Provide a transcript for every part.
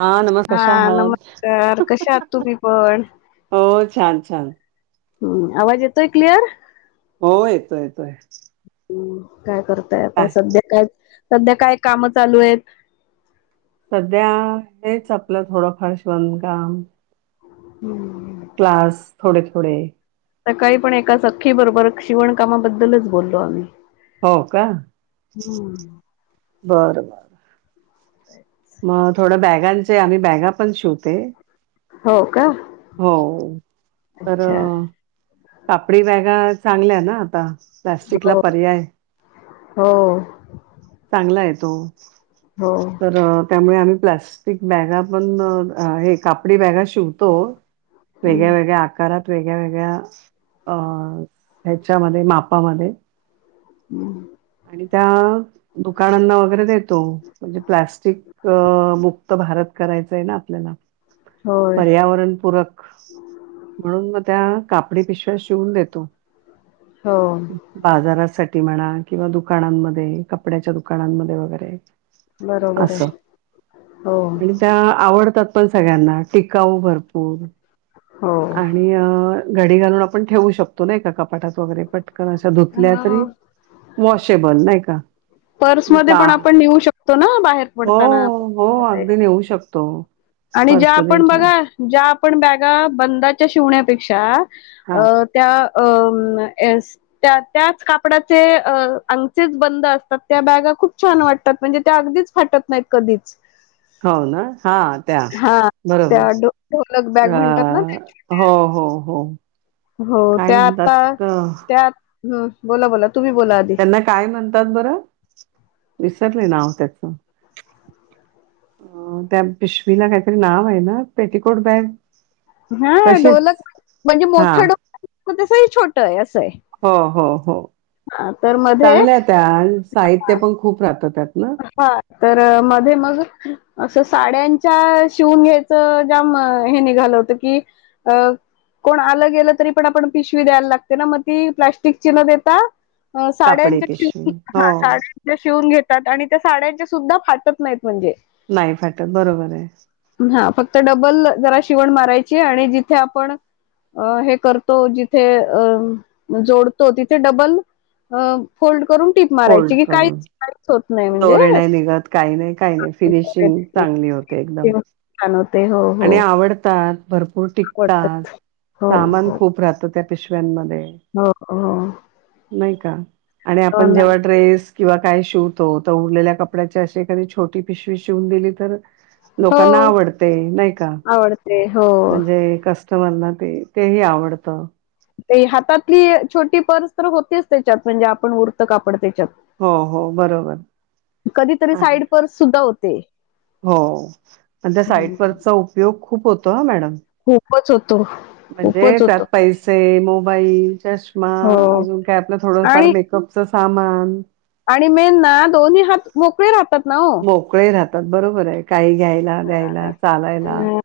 हा नमस्कार कशा हा नमस्कार कशा तुम्ही पण आहात छान छान हम्म आवाज येतोय क्लिअर हो येतोय येतोय काय करताय आता काय? सध्या काय सध्या काय काम चालू आहेत सध्या हेच आपलं थोडंफार शिवणकाम हम्म क्लास थोडे थोडे सकाळी पण एकाच अख्खी बरोबर शिवणकामाबद्दलच बोललो आम्ही. हो का हम्म बरं मग थोडं बॅगांचे आम्ही बॅगा पण शिवते. हो का. हो अच्छा तरं कापडी बॅगा चांगल्या ना आता? प्लास्टिकला हो पर्याय, हो चांगला आहे तो. हो तर त्यामुळे आम्ही प्लास्टिक बॅगा पण हे कापडी बॅगा शिवतो. हम्म वेगळ्या वेगळ्या आकारात वेगळ्या वेगळ्या अं ह्याच्यामध्ये मापामध्ये. हम्म. आणि त्या दुकानांना वगैरे देतो. म्हणजे प्लाटिक मुक्त भारत करायचंय ना आपल्याला होय पर्यावरणपूरक म्हणून मग त्या कापडी पिशव्या शिवून देतो, हो बाजारासाठी म्हणा किंवा दुकानांमध्ये, कपड्याच्या दुकानांमध्ये वगैरे बरोबर आहे असं, हो आणि त्या आवडतात. पण सगळ्यांना टिकाऊ भरपूर हो आणि अं घडी घालून आपण ठेवू शकतो नाहि का कपाटात वगैरे पटकन अशा धुतल्या तरी वॉशेबल नाही का? पर्समध्ये पण का आपण नेऊ शकतो ना बाहेर पडताना? हो, हो अगदी नेऊ शकतो. आणि ज्या पर्समध्ये आपण ठेवून बघा ज्या आपण बॅगा बंदाच्या शिवण्यापेक्षा हां, अं त्या अं [unintelligible] त्या त्याच कापडाचे अंगचेच बंद असतात, त्या बॅगा खूप छा छान वाटतात, म्हणजे त्या अगदिच फाटत नाही कधी. हो ना, हा त्या बरोबर. त्या ढोलक बॅग अ, म्हणतात ना. हो, हो, हो. हो काय त्या आत्ता म्हणतात अ, त्या बोला बोला. तुम्ही बोला आधी त्यांना काय म्हणतात बरं? विसरले नाव त्याचं. अं त्या पिशवीला काहीतरी नाव आहे ना? पेटिकोट बॅग हं तशीच डोलक म्हणजे हां. मोठा डो तसंही छोटं आहे, असं आहे. हो हो हो हा तर मध्ये चांगल्या त्या, साहित्य पण खूप राहत त्यात. ना? हा तर मध्ये मग असं साड्यांच्या शिवून घ्यायचं ज्याम हे निघालं होतं की अ कोण आलं गेलं तरी पण आपण पिशवी द्यायला लागते ना, मग ती प्लॅस्टिकची न देता कापडी साड्यांच्या पिशवी. शिवून हो, हा साड्यांच्या शिवून घेतात आणि त्या साड्यांचे सुद्धा फाटत नाहीत. म्हणजे नाही फाटत बरोबर आहे. तर डबल जरा शिवण मारायची आणि जिथे आपण अ हे करतो जिथे अ जोडतो तिथे डबल- अ फोल्ड करून टीप फोल्ड मारायची की करून. काहीच होत नाही दोरे म्हणजे नाही निघत काही नाही काही नाही फिनिशिंग चांगली होते एकदम. तेव्हा छान होते. हो, हो. आणि आवडतात, भरपूर आवडतं. टिकतात, हो, सामान हो. खूप राहतं. त्या पिशव्यांमध्ये, हो, हो. नाही का? आणि हो आपण ना. जेव्हा ड्रेस किंवा काय शिवतो, तर उरलेल्या कपड्याची अशी एखादी छोटी पिशवी शिवून दिली तर हो, लोकांना आवडते, नाही का? आवडते. हो. म्हणजे कस ना [unintelligible] ते तेही आवडतं. ते हातातली छोटी पर्स तर होतेच त्याच्यात, म्हणजे आपण उरत कापड ते. हो हो बरोबर [unintelligible] कधीतरी आणि- साईड पर्स सुद्धा होत हो, आणि त्या हं. साईट पर्सचा उपयोग खूप होतो हं. मॅडम. खूपच. होतो. म्हणजे खूपच त्यात होतो. पैसे, मोबाईल, चष्मा हो अजून काय? आपलं थोडफार आणि मेकअपच - सामान - आणि मेन ना दोन्ही हात मोकळे - मोकळे राहतात बरोबर आहे. काही घ्यायला- द्यायला चालायला. अ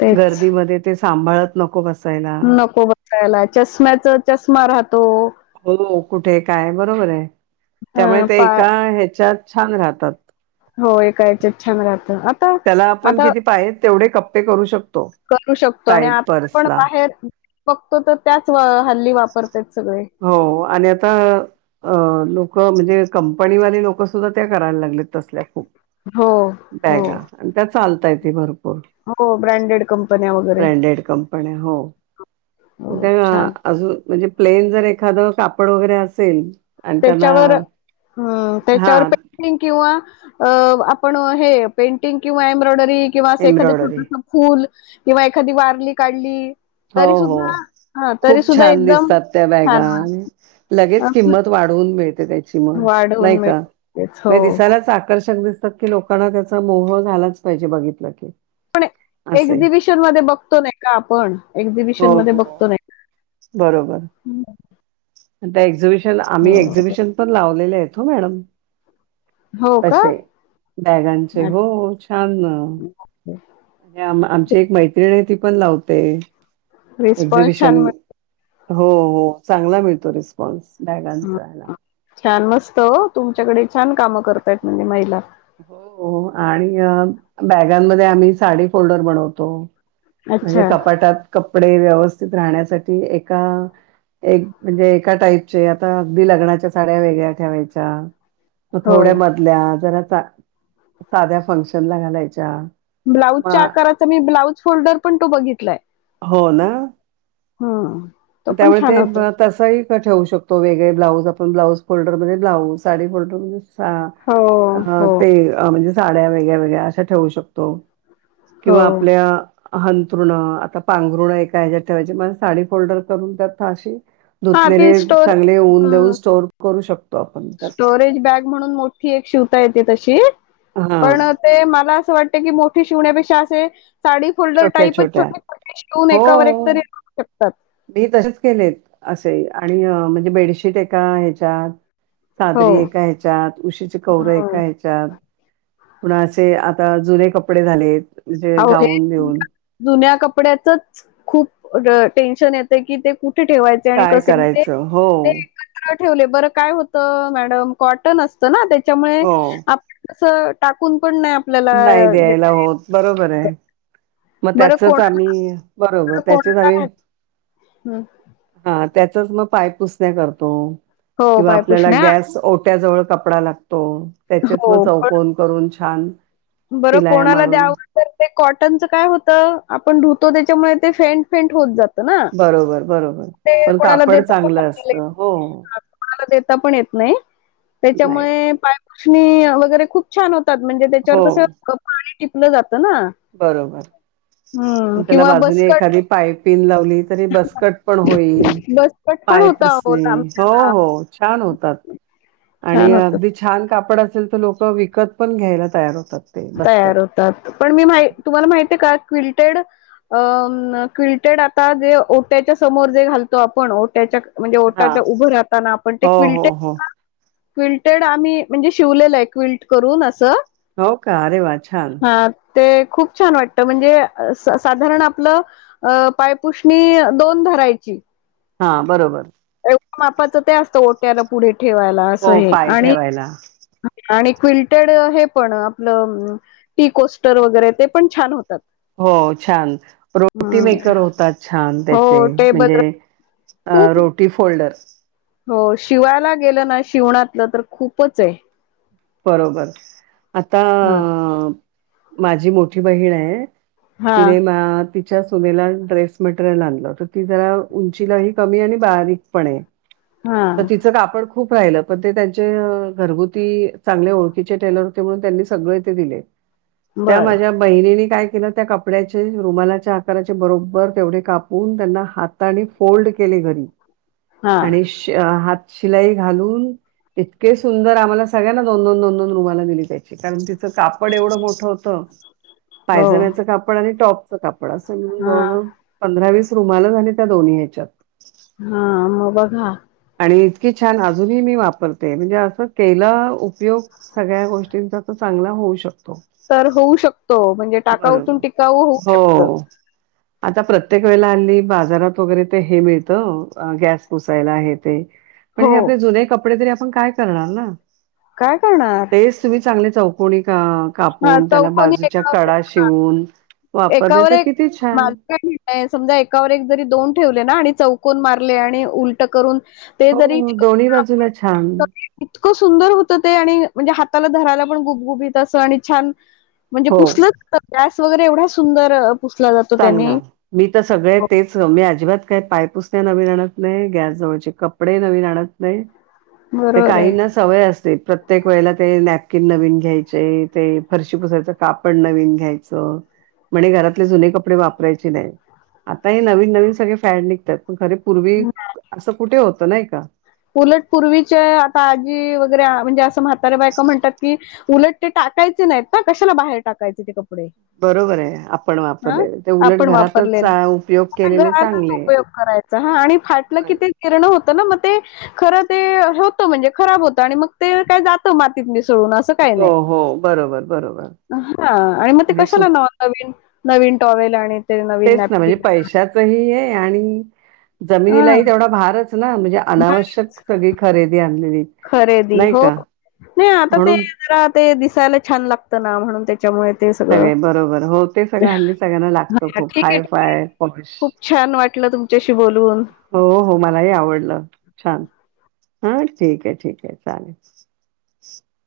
तेच. गर्दीमध्ये ते सांभाळत नको - नको बसायला. चष्म्याचं, चष्मा राहतो - हो कुठे काय? बरोबर आहे. अ त्यामुळे ते पा एका ह्याच्यात छान राहतात. हो एका यांच्यात छान राहतात. त्याला आपण किती पाहीेजेत, तेवढे कप्पे करू शकतो. करू शकतो आणि साईड आपण पण पर्सला बाहेर बघतो तर त्याच हल्ली वापरत आहेत सगळे. हो, आणि आता... अ. लोक - हो म्हणजे कंपनी वाले लोकं सुद्धा ते करायला लागलेत - हो. हो. चालतंय ते. हो, ब्रँडेड कंपन्या वगैरे. ब्रँडेड कंपन्या हो. हो त्या छान अजून म्हणजे - प्लेन जर एखादं, कापड वगैर, असेल - त्याच्यावर. हा त्याच्यावर पेंटिंग किंवा - पेंटिंग किंवा एम्ब्रॉइडरी किंवा असं एखादं एम्ब्रॉयडरी छोटस फुल - किंवा, एखादी वारली काढली... हो तरी हो. सुद्धा हा तरी खूपच सुद्धा छान एकदम दिसतात त्या बॅगा. छान वाटतं. लगेच असं किंमत - वाढवून मिळते त्याची मग. वाढवून मिळतेच हो. म्हणजे दिसायला च आकर्षक - की लोकांना त्याचं [inaudible] बघितल च. पाहिजे असे एक्झिबिशन मध्ये बघतो नाही का? आपण. हो एक्झिबिशन मध्ये हो बघतो नाय बरोबर का त्या एक्झिबिशन, हो आम्ही एक्झिबिशन पण लावले हेत, हो मॅडम. हो का तशे बॅगांचे. हो, अच्छा छान! आमची एक मैत्रीण हे ती पण लावते एक्झिबिशन [unintelligible] हो, हो. चांगला मिळतो रिस्पॉन्स. हं. बॅगांचा हॅला छान! मस्त हो! तुमच्याकडे छान कामं करताय, म्हणजे महिला. हो हो, आणि बॅगांमध्ये आम्ही साडी फोल्डर बनवतो - म्हणजे अच्छा कपाटात कपडे वेवस्तित राहण्यासाठी एका म्हणजे आत्ता ए एका ताईचे अगदी लग्न च्या साड्या वेगळा ठेवायच्या मग थोडे होय मधल्या सा साध्या फंक्शन ला घालायच्या. ब्लाऊजच्या मग आकाराचा मी ब्लाऊज फोल्डर पण, तो बघितलाय. हम्म तो त्या पण छान मद्ये होतो तस ही ठेवू शकतो तो वेगळे ब्लाऊज आपण ब्लाऊज फोल्डर मद्ये ठेवू शकतो साडी फ्लोडर मद्ये हो हो साडी ल अ... म्हणजे साड्या वेगळ्या, वेगळ्या अशा ठेवू, शकतो हो किंवा आपल्या... हांथरून आत्ता पांघरून एकाहेच्यात ठेवायची अणि फोल्डर करून हा धुतलेले, ती स्टोर चांगले ऊन देऊन हम्म स्टोर करू शकतो. आपण त्यात. स्टोरेज बॅग म्हणून मोठी एक शिवता येते तशी, हां, पण ते मला असं वाटत की, मोठी शिवण्यापेक्षा असे - साडी फोल्डर टाईप च छोट्या-छोट्या. हो छोटे का? छोटे शिवून एकावर एक हो, ठेवू शकतात मी तसेच केलेत, असेही. आणि म्हणजे बेडशीट आहे का हेच्यात हो चादरी एका ह्याच्यात, उशीची कव्हरं हो एका ह्याच्यात. कुणाचे आता जुने कपडे झालेत, म्हणजे अहो हे गाऊन बिऊन. जुन्या कपड्याचच खूप टेन्शन येतं की ते कू ठे ठेंवायचे आणि काय कसे म्हणजे करायचं? हो, ते एकत्र ठेवल बर काय होत मॅडम कॉटन असत ना त्याच्यामुळे हो. टाकून पण नाही आपल्याला नाही द्यायला देता होत बरोबर येत आहे मग बरं त्याचच कोणाला आम्ही बरोबर त्याचेच कोणाला आम्ही नाही हं. हा त्याचाच मग पाय पुसण्या करतो हो किंवा आपल्याला पायपुसण्या गॅस ओट्या जवळ कपडा लागतो तो त्याचेच मग चौकन करून छान बर शिलाया कोणाला मारून द्यावं तर ते कॉटनच काय होत आपण धुतो त्याच्यामुळे ते फेंट फेंट होत जात तना बरोबर बरोबर पण कोणाला कापड देतात चांगलं असतं हो कोणाला देता पण येत नाही नाही त्याच्यामुळे पायपुषणी वगैरे खूप छान होतात म्हणजे त्याच्यावर हो कसे पाणी ट बरोबर हम्म त्याला किंवा बाजूने बसकट एखादी पायपिन लावली तरी बसकट पण होईल बसकट पण होता अहो पायपुसणे हो लांबच्याला हो छान होतात आणि छान होत अगदी छान कापड असेल तर लोक विकत पण घ्यायला तयार होतात ते तयार दसकट. होतात पण मी मा तुम्हाला माहिती का क्विलटेड आता जे ओट्याच्या समोर जे घालतो आपण ओट्याच्या म्हणजे हा. ओटाच्या उभं राहताना आपण ते हो हो क्विलटेड हो क्विल्टेड आम्ही म्हणजे शिवलेलं आहे क्विल्ट करून असं हो का अरे वा छान हा ते खूप छान वाटत म्हणजे साधारण आपलं पायपुषणी दोन करायची हा बरोबर मापाचं ते असतं. ओट्याला पुढे ठेवायला, असं हो हे पाय आणि ठेवायला आणि क्विल्टेड हे पण आपलं टी कोस्टर वगैरे, ते पण छान होतात. हो छान रोटी हम्म मेकर होतात छान हो त्याचे टेबल म्हणजे, अ खूप रोटी फोल्डर, हो शिवायला गेलं ना शिवणातलं तर खूपच आहे. बरोबर आता, हा माझी मोठी बहीण आहे. हा तिरेमा त, सुनेला ड्रेस मटेरियल आणल, तर ती जरा उंचीलाही कमी आणि बारीक पण आहे. हा तर तिचं कापड खूप राहिलं पण ते त्यांचे घरगुती, चांगले ओळखीचे टेलर होते. म्हणून त्यांनी सगळे ते दिले त्या बरं माझ्या बहिणीनी, काय केलं त्या कपड्याचे रुमालाच्या आकाराचे बरोबर तेवढे कापून त्यांना हाता आणि फोल्ड, केले घरी, हा आणि हात शिलाई घालून इतके सुंदर आम्हाला सगळ्यांना, दोन दोन रुमाल दिली त्याचीकारण कापड एवढं मोठं होत हो पायजमायच कापड आणि टॉपच कापड, अस मिळून हा जवळ जवळ पंधरा वीस रुमाला झाली त्या दोन्ही ह्याच्यात हा मग बघा, आणि इतकी छान अजूनही मी वापरते म्हणजे, असं केला उपयोग सगळ्या गोष्टींचा तर चांग चांगला होऊ शकतो. तर होऊ शकतो. म्हणजे टाकाऊतून बरोबर. टिकाऊ होऊ शकत. हो. आता प्रत्येक वेळेला हल्ली बाजारात वगैरे ते हे मिळतं गॅस पुसायला आहे. ते पण हो हे आपले जुने कपडे तरी आपण काय करणार ना काय करणार तेच तुम्ही चांगले, चौकणी हा कापून त्याला चौकोनी बाजूच्या कडा एका शिवून, वापरले एकावर तर एक किती छान माझ काय म्हणणं एकावर एक जरी दोन ठेवले ना आणि चौक, कून मारले आणि उलट करून. ते जरी हो दोन्ही बाजूला छान, इतकं सुंदर होतं, ते आणि म्हणजे हाताला धरायला पण गुपगुबत असं आणि छान, म्हणजे हो. पुसल गॅस वगैरे एवढ्या सुंदर. पुसला जातो त्याने चांगला मी तर सगळे हो. तेच मी, अजिबात काय पाय पुस नाही नवीन, नाही गॅस जवळचे कपडे नवीन आणत नाही. ते बरोबर काही आहे ना सवय असते प्रत्येक वेळेला ते नॅ कि नवीन घ्यायचे ते फरशी पुसायचं कापड नवीन घ्यायचं. म्हणे घरातले जुने कपडे वापरायचे नाही, आता हे नवीन नवीन सगळे फॅड निघतात, पण खरे पूर्वी असं कुठे होत नाही का उलट पूर्वीचे आता आजी वगैरे म्हणजे अस, सातारे बायक म्हणतात की उलट ते टाकायचे नाहीत. ना कशाला बाहेर टाकायचे ते कपडे, बरोबर आहे आप, हा आपण वापरलेले उपयोग आ केलेले घरातच चांगले. उपयोग करायचा ह आणि फटलं, बरं. [unintelligible] मग ते खर ते होत म्हणजे खराब होत, आणि मग ते काय जात मातीत, सडून अस काही हो नाही, हो बरोबर बरोबर हा आणि मग ते कशाला नव नवीन, नवीन टॉवेल आणि, ते नवीन तेच ना म्हणजे नॅपकिन पैशाचही ये आणि, हा जमिनीलाही तेवढा भारच ना म्हणजे अनावश्यक सगळी खरेदी आणलेली खरेदी नाही हो का नाही आता ते म्हणून जरा ते दिसायला छान लागत ना म्हणून त्या, सगळे बरोबर हो ते सगळं हल्ली सगळ्यांना लागतो हा खूप ठीक आहे हाय ठीक आहे फाय पॉश, खूप छान वाटलं तुमच्याशी बोलून. हो हो मलाही आवडलं छान, हा ठीक आहे ठीक आहे चालेल.